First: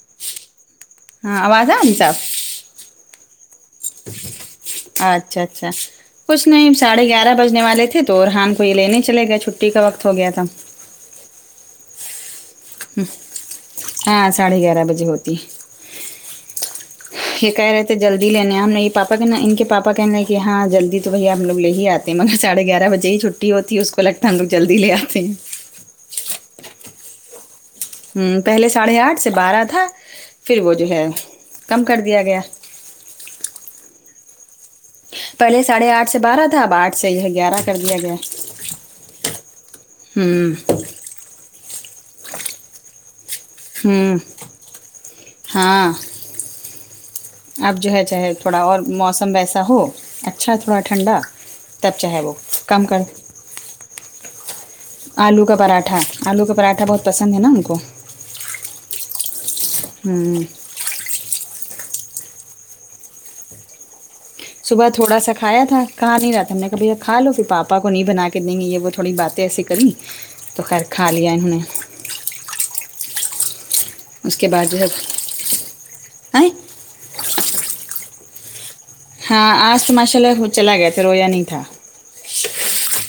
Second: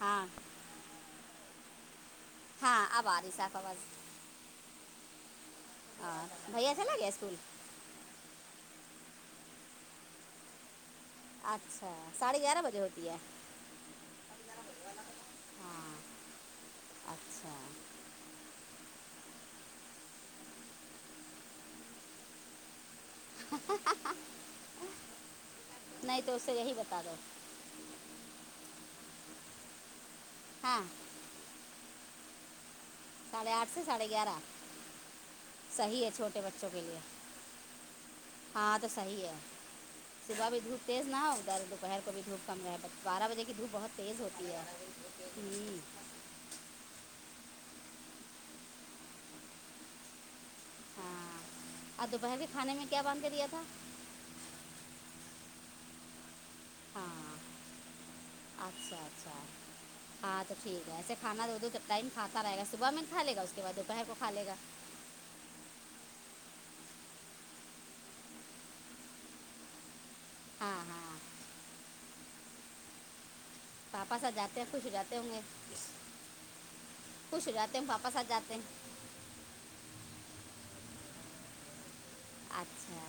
ہاں ہاں آواز آرہی صاف ہاں اب آرہی صاف آواز اچھا اچھا ہاں کچھ بھیا نہیں چلا ساڑھے گیا گیارہ اسکول بجنے والے تھے تو رحان کو یے لینے چلے گیا چھٹی کا وقت ہو گیا تھا اچھا ساڑھے گیارہ بجے ہوتی ہے ہاں ساڑھے گیارہ بجے ہوتی ہاں یے اچھا کہہ رہے تھے جلدی لینے ہم نہیں پاپا کہنا ان کے پاپا کہنے ہیں کہ ہاں جلدی تو وہی ہم لوگ لے ہی آتے مگر ساڑھے گیارہ بجے ہی چھٹی ہوتی ہے اس کو لگتا ہے ہم لوگ جلدی لے آتے ہیں نہیں تو اس سے یہی بتا دو ہمم پہلے ساڑھے آٹھ سے بارہ تھا پھر وہ ہاں جو ہے کم کر دیا گیا ساڑے اٹھ سے ساڑے گیارہ پہلے ساڑھے صحیح ہے آٹھ سے چھوٹے بارہ تھا بچوں اب کے آٹھ لیے سے یے گیارہ کر دیا گیا ہاں تو ہمم اتنا ادھر دوپہر کو بھی دھوپ کم ہے بارہ بجے کی دھوپ بہت ہوں تیز ہوتی ہے ہمم ہاں اب جو ہے چاہے تھوڑا اور موسم ویسا ہو اچھا تھوڑا ٹھنڈا ہاں تب اور چاہے وہ دوپہر کے کھانے کم میں کیا کر باندھ کے دیا تھا آلو کا پراٹھا آلو کا پراٹھا بہت پسند ہاں ہے نا ان کو اچھا اچھا ہوں ہاں تو ٹھیک ہے اس سے کھانا دو دو ٹم کھاتا رہے گا صبح میں کھاے لے گا اس کے بعد دوپہر کو کھا لے گا صبح تھوڑا سا کھایا تھا کھا نہیں رہا تھا ہم نے بولا کھالو پھر پاپا کو نہیں بنا کے دے گے یے وہ تھوڑی باتیں ایسی کاری تو ہاں خیر کھا ہاں لیا انہوں نے پاپا سات اس کے جاتے ہے بعد جو خوش ہو جاتے ہوں گے آئیں خوش ہو جاتے پاپا سات جاتے ہاں آج تو ماشاء اللہ چلا گیا تھا رویا نہیں تھا اچھا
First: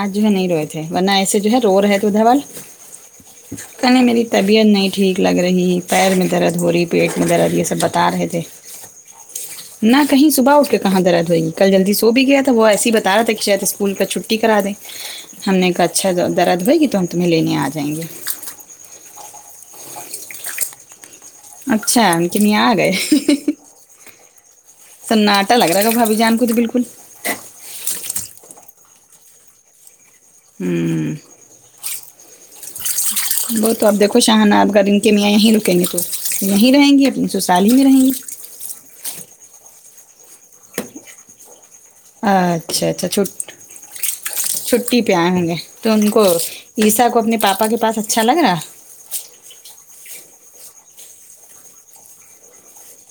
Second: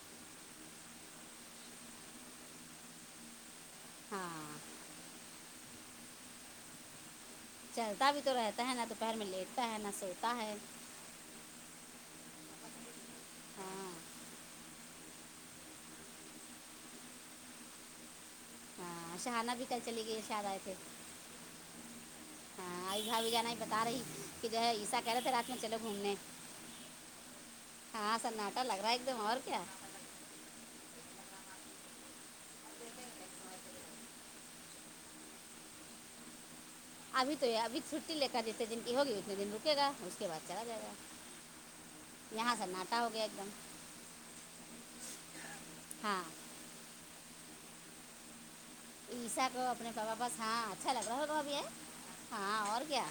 آج جو ہے نہیں روئے تھے ورنہ ایسے جو ہے رو رہے تھے دھوال کہیں میری ہاں طبیعت نہیں ٹھیک لگ رہی پیر میں درد ہو رہی پیٹ میں درد ے سب بتا چلتا بھی رہے تو تھے رہتا ہے نہ دوپہر میں لیٹتا ہے نہ کہیں سوتا ہے صبح اٹ کہاں درد ہوئے کل سو بھی گیا تھا وہ ایس ہی بتا رہا تھا کہ شاید ہاں اسکول کا چھٹی کرا دیں ہم نے کا اچھا درد ہوئے گی تو ہم تمہیں لینے آ جائیں گے ہاں شہانہ بھی کل چلیے گئی شاید آئے تھے اچھا ان کے یہاں آ ہاں گئے آئی بھا بھی جانا ہی بتا رہی کہ جو ہے عشا کہہ رہے تھے رات میں چل گھومنے جی بالکل ہاں سناٹا لگ رہا ہے ایک دم اور کیا ہوں وہ تو اپ دیکھو شاہانہ اگر ان کے میاں یہیں رکیں گے تو یہیں رہیں گی سسرال ہی میں رہیں گی کا جتنے دن کی ہوگی اتنے دن رکے گا اس کے بعد چلا جائے گا یہاں اچھا سناٹا ہو اچھا گیا چٹھ ایک دم چھٹی پہ آئے ہوں گے تو ان ہاں کو عیسا کو اپنے پاپا کے پاس اچھا لگ رہا عیسا کو اپنے پاپا پاس ہاں اچھا لگ رہا ہےگا اب یہ ہاں اور کیا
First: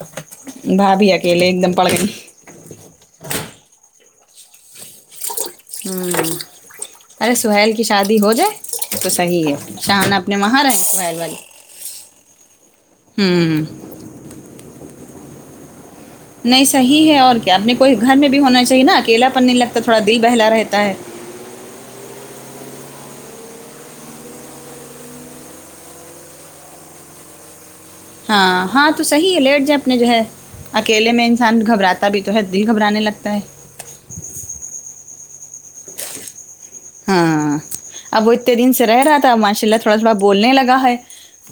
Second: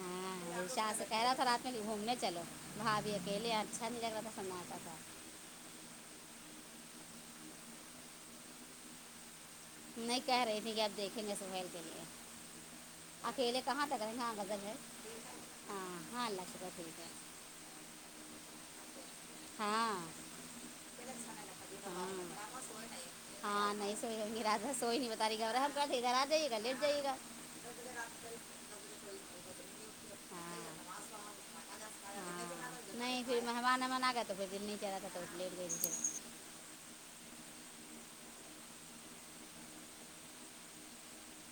ہاں اشا سے بھابھی کہہ رہا تھا اکیلے ایک رات میں دم کہ پڑ گھومنے گئی چلو بھابھی اکیلے اچھا نہیں لگ رہا تھا س ہوں ارے سوحیل کی شادی ہو جائے تو صحیح ہے شہانہ اپنے وہاں رہے سوحیل والی ل کے لی [unintelligible] اکیلے ہوں کہاں تک رہاں گزل ہے ہاں ہاں اللہ نہیں شکر ٹھیک صحیح ہے اور کیا اپنے کوئی گھر میں بھی ہونا چاہیے نا اکیلا پننے لگتا تھوڑا ہاں دل بہلا رہتا ہے ہاں ہاں نہیں سوئی گا سوئی نہیں بتا رہی گ ہم کر د گدھر آ جائیےا لیٹ جائیے گا ہاں ہاں تو صحیح ہے لیٹ جائیں اپنے جو ہے ہاں اکیلے میں انسان گھبراتا بھی تو ہے دل گھبرانے لگتا ہے مانمن آ [unintelligible] کبھی دلیی جدہ تھا کبھی پے لے جا ہاں اب وہ اتے دن سے رہ رہا تھا اب ماشاء اللہ تھوڑا تھوڑا بولنے لگا ہے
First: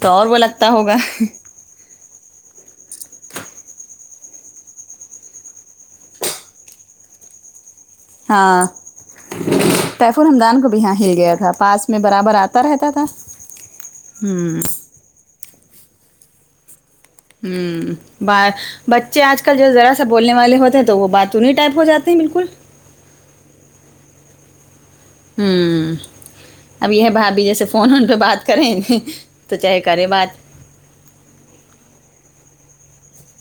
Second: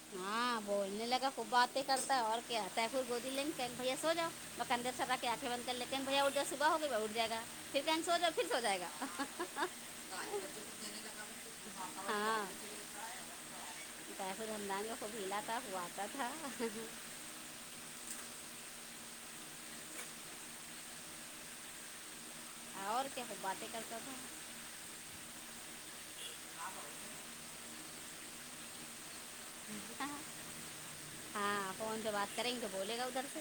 تو اور وہ ہاں لگتا ہوگا بولنے لگا خوب بات کرتا ہے اور کیا طیفور گودی لیں گے بھیا سو جاؤ بس کندھے سر کے آنکھیں بند کرر لیں کہگے بھیا اٹھ جاو صبح ہو گی با اٹ جائے گا پھر کہیں سو جائےا پھر سو جائے گا طیفور رمدان کو بھی یہاں ہل گیا تھا پاس میں برابر آتا رہتا تھا پطیفور ہوں ہمدان خوب ہلا تھا وہ آتا تھا ہوں بائے بچے آج کل جو ذرا سا بولنے والے ہوتے ہیں تو وہ باتونی ٹائپ ہو جاتے ہیں بالکل اور کیا خوب باتیں کرتا تھا ہوں اب یہ بھابھی جیسے فون اون پہ بات کریں تو چاہے تھا کرے بات ہاں فون پہ بات کریں گے تو بولے گا ادھر سے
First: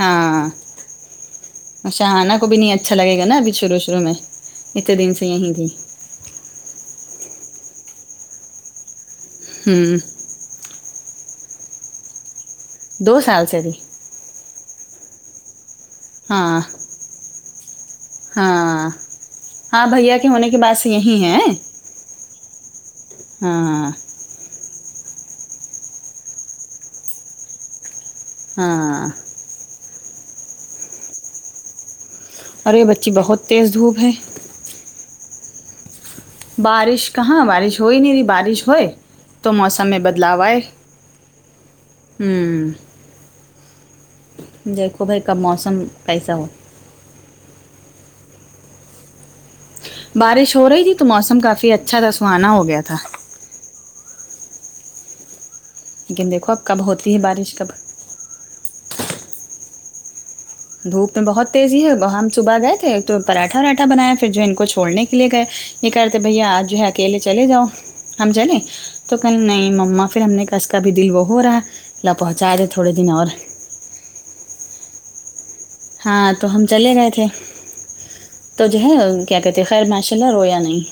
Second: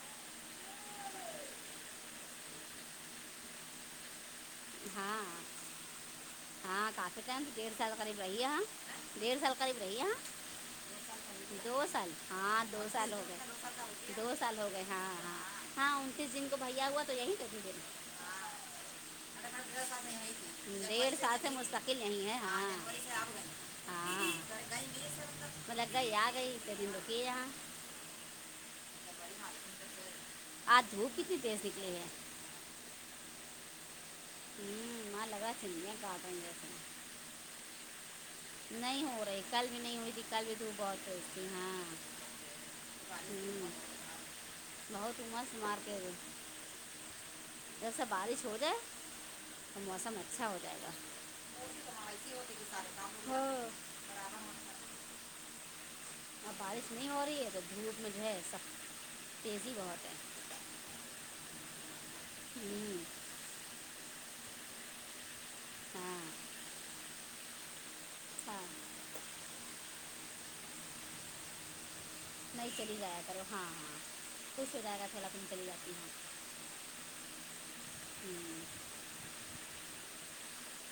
ہاں شہانہ کو بھی نہیں اچھا لگے گا نا ابھی شروع شروع میں اتنے دن ہاں سے ایں ج ہاں کافی ٹائم ڈیڑھ سال قریب رہیے ہاں ڈیڑھ سال قریب ہوں رہیے ہ دو سال دو ہو سال سے ا ج گئے دو سال ہو گئے ہاں ہاں ہاں انتیس دن کو ہاں بھیا ہوا تو یہی تو تھی مری ہاں ہاں بھیا کے ہونے کے بعد سے ڈیڑھ یہی ہے سال سے مستقل نہیں ہے ہاں ہاں مطل گئی آ گئی پ د تو کی ہےاں [unintelligible] ہاں آج دھوپ کتنی تیز نکلی ہیں ارے بچی بہت تیز دھوپ ہے ہوں لگا س گارڈن میں [inaudible] بارش کہاں بارش ہو ہی نہیں رہھی بارش ہوئے نہیں ہو رہی تو کل بھی موسم نہیں میں ہوئی تھی بدلاؤ کل بھی آئے دھوپ بہت تیز تھی ہاں ہوں دیکھو بھائی بہت کب مست موسم مارکیٹ ہے کیسا ہو جیسا بارش ہو جائے تو موسم اچھا بارش ہو جائے رہی گا تھی تو موسم کافی اچھا تھا سہانا ہو گیا تھا ہاں لیکن دیکھو ا اب کب بارش نہیں ہوتی ہو رہی ہے بارش تو کب دھوپ میں جو ہے سخت تیزی بہت ہے دھوپ میں بہت تیزی ہے وہ ہم صبح گئے ہوں، تھے تو پراٹھا واھا بنایا پھر جو ان کو چھوڑنے کے لیے گئے یہ کہ رہتے ہاں بھیا آج جو ہے اکیلے چلے جاؤ ہم چلیں ہاں تو کل نہیں مما پھر ہم نے کہ اس کا بھی دل وہ ہو رہا اللہ پہنچا دے نہیں تھوڑے چلی دن جایا اور کرو ہاں ہاں خوش ہوجائےگا تھوڑا چلی جاتی ہوں ہاں تو ہم چلے گئے تھے ہوں، تو جو ہے کیا کہتے ہیں خیر ماشاء اللہ رو یا نہیں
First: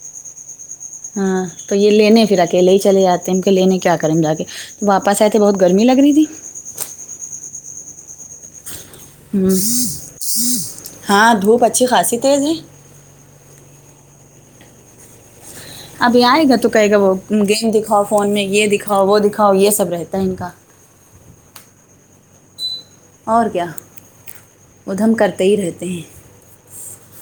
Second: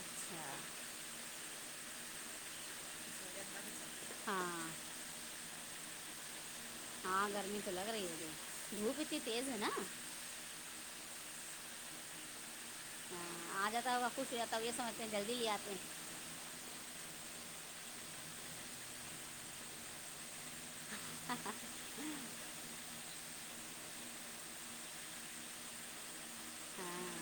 ہاں ہاں تو یہ لینے پھر اکیلے ہی چلے جاتے ہیں ہم کہ لینے کیا کریں جا کے ہاں تو واپس آئے تھے بہت گرمی لگ رہی تھی ہاں گرمی تو لگ رہی ہے دھوپ اتنی تیز ہ ہے نا ہاں دھوپ اچھی خاصی تیز ہے ہاں آ جاتا ہے وہ خوش ہواتا تو یہ سمجھتے ہیں جلدی ہی آتے ہیں [inaudible] ابھی آئے گا تو کہے گا وہ گیم دکھاؤ فون میں یہ دکھاؤ وہ دکھاؤ یہ سب رہتا ہے ان کا اور کیا ادھم کرتے ہی رہتے ہیں ہاں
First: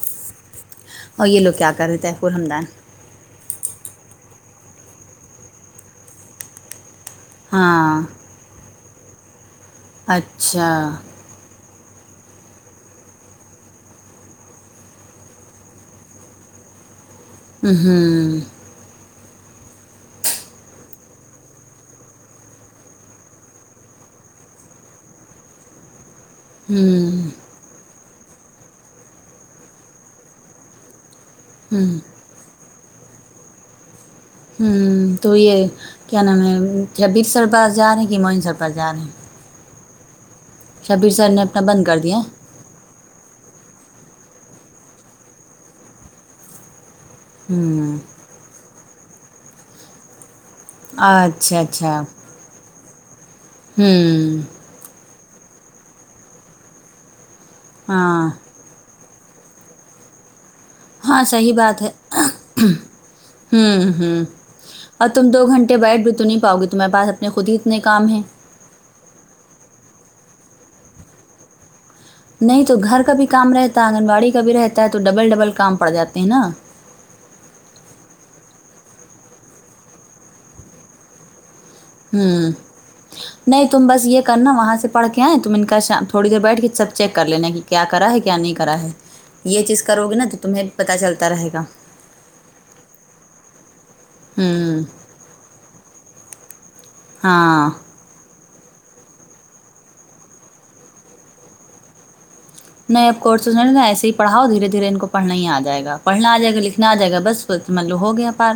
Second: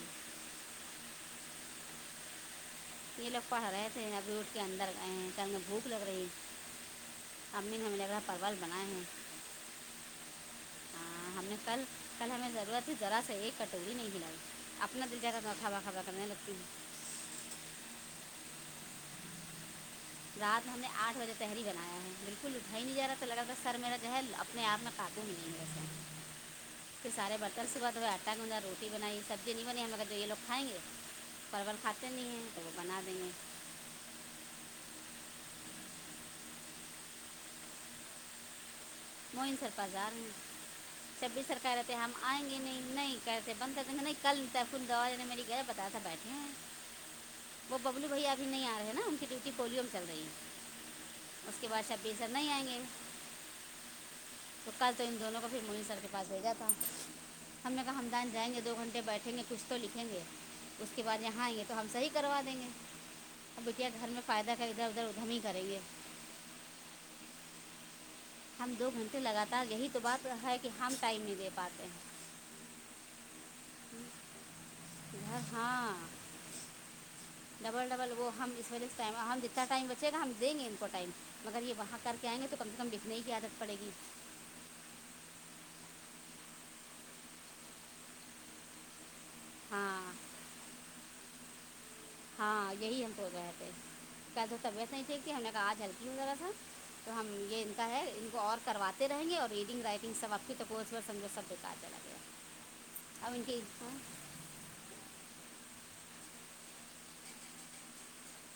اور یہ لوگ کیا کر رہتے ہیں ف الحمدان [unintelligible] یہ لوگ پڑھ رہے تھے ابھی اٹھ کے اندر گئے کہے ہمیں بھوک لگ رہی ا نے نے ہم ہاں لگا پرول بنائے ہیں [unintelligible] اچھا ہاں ہم نے کل کل ہمیں ضرورت ہی ذرا سے ایک کٹوری نہیں ہھلائی اپنا د جگہ خابا خابا کر نہیں لگتی [unintelligible] ہوں ہوں رات مے ہم نے آٹھ بجے تحری بنایا ہے بالکل اٹھا ہی نہیں جا رہا تھا لگا تھا سر میرا جوہل اپنے آپ میں کاٹ ہی نہیں سر پھر ہوں سارے برتن صبح تو ہے آٹا گجا روٹی بنائی سبزی نہیں بنی مگر جو یہ لوگ کھائیں گے پرول ہوں کھاتے نہیں ہیں تو وہ بنا دیں گے ہ تو یہ کیا نام ہے شبیر سر پاس جا رہے ہیں کہ معین سر پس جا رہے ہیں معین سر پازار میں شبیر جب سر بھی نے اپنا سرکار بند رہتے کر ہم دیا آئیں گے نہیں نہیں کیسے بند تھا تو نہیں کل ت کن دوا نے میری گھر بتایا تھا بیٹھے ہیں وہ ہوں ببلو بھائی ابھی نہیں آ رہے ہیں نا ان کی ڈیوٹی پولیو میں چل رہی ہے اچھا اس کے بعد اچھا ش پیسا نہیں آئیں گے ہوں تو کل تو ان دونوں کو پھر معین سر کے پاس بھیجا تھا ہم مگ ہممدان ہاں جائیں گے دو گھنٹے بیٹھیں گے کچھ تو لکھیں گے اس کے بعد ہاں یہاں صحیح آئیں گے تو بات ہم ہے صحیح کروا دیں گے اب ہمم بیٹیا گھر میں ہمم فائدہ کا ادھر ادھر اور تم ادھم ہی دو کریں گھنٹے گے بیٹھ بھائی تو نہیں پاؤ گی تمہارے پاس خودی اتنے کام ہیں ہم دو گھنٹے لگاتار یہی تو بات ہے کہ ہم ٹائم نہیں دے پاتے ہیں نہیں تو گھر کا بھی کام رہتا آنگنباڑی کا بھی رہتا ہے تو ڈبل ڈبل گھر کام پڑ ہاں جاتے ہیں نا ڈبل ڈبل وہ ہم اس والولے اس ٹائم ہم جتنا ٹائم بچے گا ہم دیں گے ان کو ٹائم مگر یہ وہاں کر کے آئیں گے ہوں تو کم سے کم دکھنے کی آجادت نہیں پڑے تم گی بس یہ کرنا وہاں سے پڑھ کے آئے تم ان کا تھوڑی دیر بیٹھ کے سب چیک کر لینا کہ کیا کرا ہے کیا نہیں کرا ہے یہ چیز کرو ہاں گی نا تو تمہیں پتتا چلتا رہے گا ہاں یہ ہی ہم سوول رہے تھے کیا تو ہوں طبیعت نہیں ٹھیک تھی ہم نے کہا آج ہیلپ کی ذرا تھا تو ہم یہ ہاں ان کا ہے ان کو اور کرواتے رہیں گے اور ریڈنگ رائٹنگ سب آپ کی تق سمجھ سب دکھاتے ہیں نئے کورس [unintelligible] پڑھاؤ دھیرے دھیرے ان کو پڑھنا ہی آجائے گا پڑھنا جائے گا لکھنا آ جائے گا بس مطلب ہو گیا پار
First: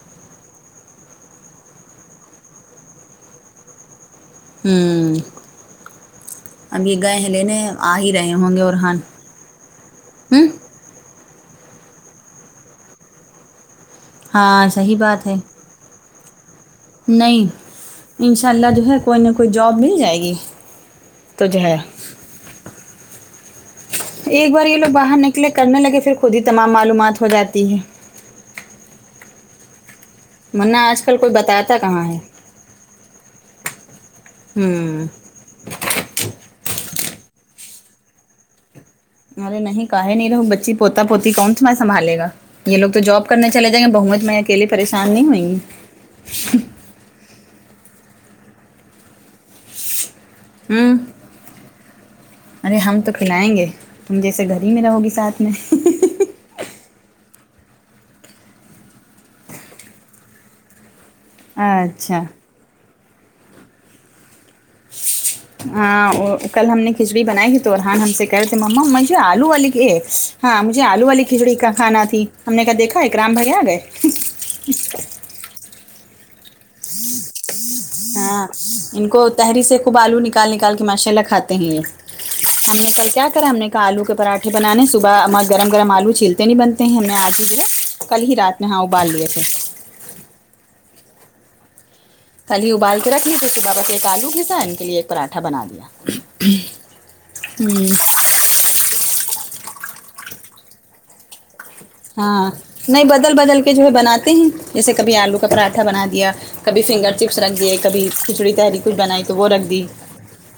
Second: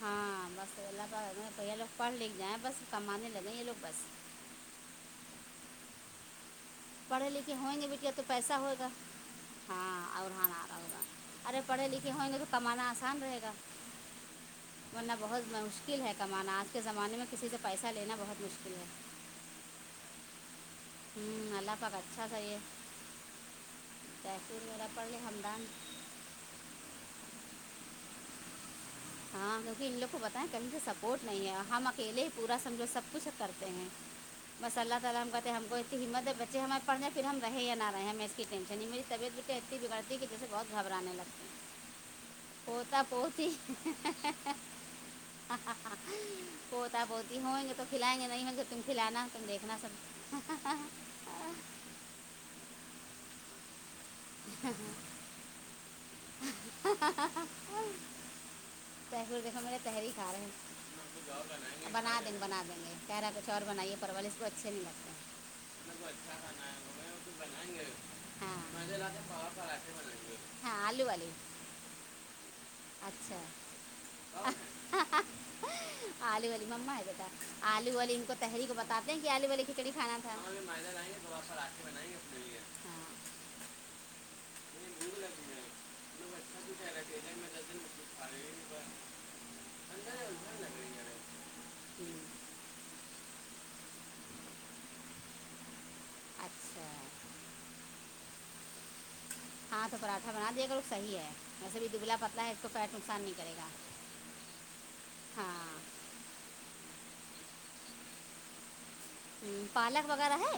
ہاں بس الله تعالی یہ لوگ پڑھ لکھ جائیں بس کمانے لگیں یہ لوگ بس ہوں اب یہ گئے پڑھے ہیں لکھے لینے ہوئیں گے آ لکھے ہی تو رہے پیسہ ہوں گے ہوئے گا اورحان ہاں اور ہوں ہان [unintelligible] اگر پڑھے لکھے ہوں ینگنے تو کمانا آسان رہے گا ہاں صحیح ورنہ بات ہے بہت مہ مشکل ہے کمانا آج کے زمانے میں نہیں کسی سے پیسہ لینا ان بہت شاء اللہ مشکل جو ہے کوئی نہ کوئی جاب مل جائے گی تو ہوں جو الله ہے پاک اچھا کرے ایک بار یہ لوگ باہر نکلے کرنے لگے پھر خود ہی تمام معلومات ہو جاتی ہیں ہاں کیونکہ ان لوگ کو پتہ ہے کہیں ورنہ سے آج کل سپورٹ کوئی نہیں ہے بتاتا ہم کہاں ہے اکیلے پورا سمجھو سب کچھ کرتے ہیں بس اللہ ہوں تعالی ہم کہتے ہیں ہم کو کہ ہمت بچے ہمارے پڑھ لیں پھر ہم رہے یا نہ رہے ہمیں اس کی ٹنشن ہی نہیں طبیعت بیٹے ارے اتنی نہیں کا ہے بگڑتی کہ نہیں رہو جیسے بہت بچی پوتا گھبرانے پوتی لگتے کون ہیں تم ہے سنبھالے گ یہ لوگ تو پوتا جاب کرنے پوتی چلے [unintelligible] میں اکیلے پریشان نہیں ہوئی پوتا پوتی ہوں گے تو کھلائیں گے نہیں مگرے تم کھلانا تم دیکھنا سب ہوں ارے ہم تو کھلائیں گے تم جیسے گھر ہی میں رہو گی ساتھ میں [unintelligible] بنا اچھا دیں گے بنا دیں گے کہہ رہا تھا کچھ اور بنائیے پرورش تو اچھے نہیں لگتے ہاں اور کل ہم نے کھچڑی بنائی تھی تو ارحان ہم سے کہے تھے ہاں ما مجھے آلو والے کے ہاں مجھے آلو والی کھچڑی کا کھانا تھی ہم نےکہا دیکھا کے اکرام بھائی آگئے اہ ہا ہا آلو والی ممما ہے بیٹا آلو والی ان کو ہاں تحریک ان بتاتے ہیں کو کہ آلو تحری والی سے کھچڑی خوب کھانا آلو تھا نکال نکال کے ماشاء اللہ کھاتے ہیں [unintelligible] یہ لیے ہم نے ہاں کل کیا کرا ہم نے کہا آلو کے پراٹھے تھا میں نے بنانے مجھے بھوک صبح میں لگی ہے گرم گرم آلو لوگ چھیلتے نہیں اچھا کچھ بنتے ہے ہیں ہم نے رکھے جائیں آج ہی میں دس دن میں جو کچھ کل کھا ہی رہی رات میں ہاں ہوں ابال لیے تھے [inaudible] کل ہی ابال کے رکھ لی تھی صبح بس ایک آلو گھسا ان کے لیے ایک پراٹھا بنا دیا اچھا ہوں ہاں تو پراٹھا بنا دیے تو صحیح ہے ویسے بھی دبلا پتلا ہاں ہے اس کو فیٹ نہیں نقصان بدل کرے بدل گا کے جو ہے بناتے ہیں جیسے کبھی آلو کا ہاں پڑاٹھا بنا دیا کبھی فنگر چپس رکھ دیے کبھی کھچڑی تہری کچھ بنائی تو وہ رکھ ہوں، دی پالک وغیرہ ہے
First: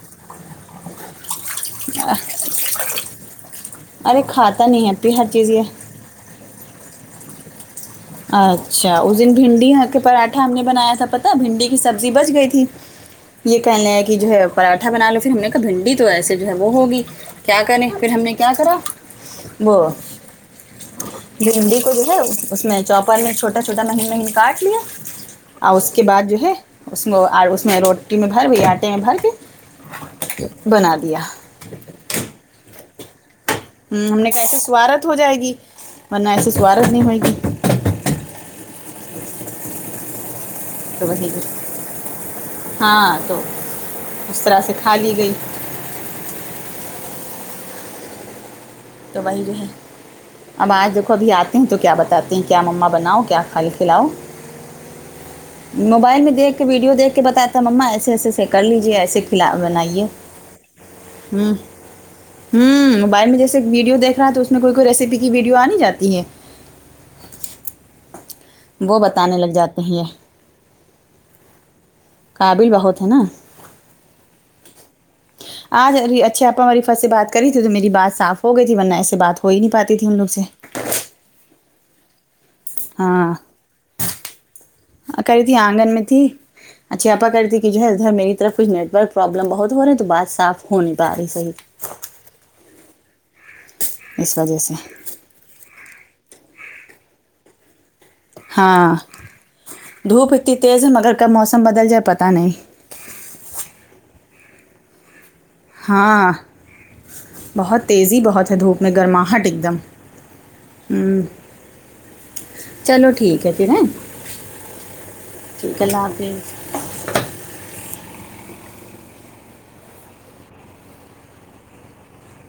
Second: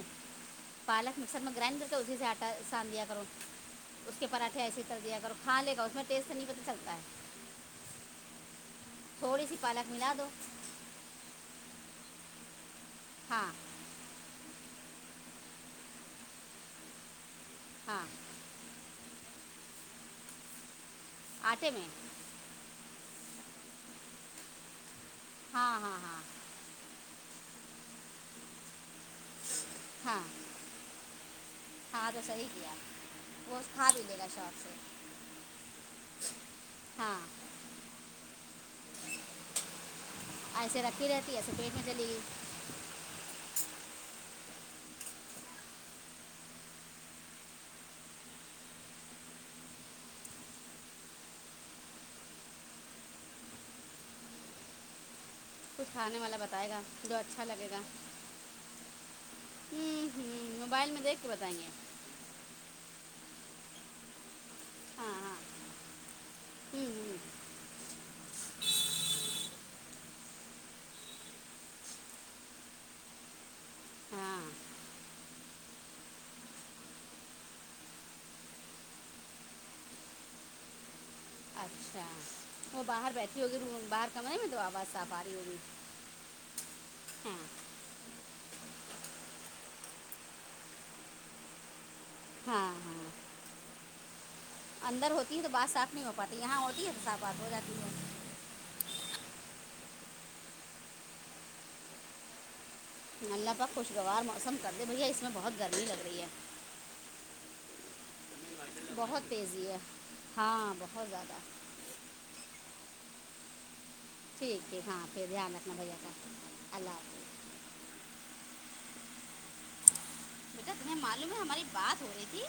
پالک مکسر میں گرائنڈ کر کے اسی سے آٹا ساند لیا کرو اس ارے کے پراٹھے کھاتا ایسے نہیں ہے کر پی دیا ہر کر چیز کھا یہ لے گا اس میں ٹیسٹ نہیں ہے تو بھی چلتا ہے ا اچھا اس دن تھوڑی سی بھنڈی پالک کے ملا دو پراٹھا ہم نے بنایا تھا پتا بھنڈی کی سبزی بچ گئی تھی ہاں یہ کہنے لگیں کہ جو ہے پراٹھا بنا لو پھر ہم نے کہا بھنڈی تو ایسے جو ہے وہ ہوگی کیا کریں ہاں پھر ہم نے کیا کرا وہ آٹے بھنڈی میں کو جو ہے اس میں چوپر میں چھوٹا چھوٹا میں نے مہین کاٹ لیا ہاں اور اس ہاں کے ہاں بعد جو ہے اس میں اس میں روٹی میں بھر دیا بھر ہاں کے بنا دیا ہاں تو صحیح کیا وہ کھا بھی ہوں لے ہم گا نے کہا ایسے شوق سے سوارتھ ہو جائے گی ورنہ ایسے سوارتھ نہیں ہوئے ہاں گی ایسے تو رکھی وہی رہتی جو ایسے پیٹ میں چلی گی ہاں تو اس طرح سے کھا لی گئی تو وہی رہے اب آج دیکھو ابھی آتی ہیں تو کیا بتاتی ہیں کیا مما بناؤ کیا کھل کھلاؤں [inaudible] کچھ کھانے موبائل میں والا دیکھ کے بتائے گا ویڈیو دیکھ جو کے اچھا بتاتا ہے لگے گا مما ایسے ایسے ایسے کر لیجیے ایسے کھلا بنائیے ہوں ہوں موبائل میں دیکھ کے بتائیں ہوں گے ہوں موبائل میں جیسے ویڈیو دیکھ رہا ہے تو اس میں کوئی کوئی ریسیپی کی ویڈیو آ نہیں جاتی ہے ھمم وہ بتانے لگ جاتے ہیں یہ قابل بہت ہے نا ہاں آج ا اچھا آپا ہمری فس سے بات کری تھی تو میری بات صاف ہو گئی تھی ورنہ ایسے بات ہو ہی نہیں پاتی تھی ہم لوگ سے اچھا وہ باہر ہاں بیٹھی ہوگی ر باہر کمرے میں تو آواز صاف آ رہی کری تھی ہوگی آنگن میں تھی اچھاپا ہاں کرتی کہ جو ہے ادھر میری طرف کچھ نٹ ورک پرابلم بہت ہو رہی ہے تو بات صف ہو نہیں پا رہی صحیح ہاں ہاں اس وجہ سے اندر ہوتی ہیں تو بات صاف نہیں ہو پاتی یہاں ہوتی ہے تو صاف بات ہو جاتی ہے ہاں دھوپ اتنی تیز ہے مگر کب موسم بدل جائے پتہ نہیں ملہ پا خوشگوار موسم کر دے بھیا اس میں بہت گرمی لگ رہی ہے ہاں بہت تیزی بہت دھوپ میں بہت گرماہٹ ایک تیزی ہے ہاں دموں بہت زیادہ چلو ٹھیک ہے پھر ہے ٹھیک ٹھیک ہاں پھر دھیان رکھنا بھیا کا حافظ اللہ حافظ تمہیں معلوم ہے ہماری بات ہو رہی تھی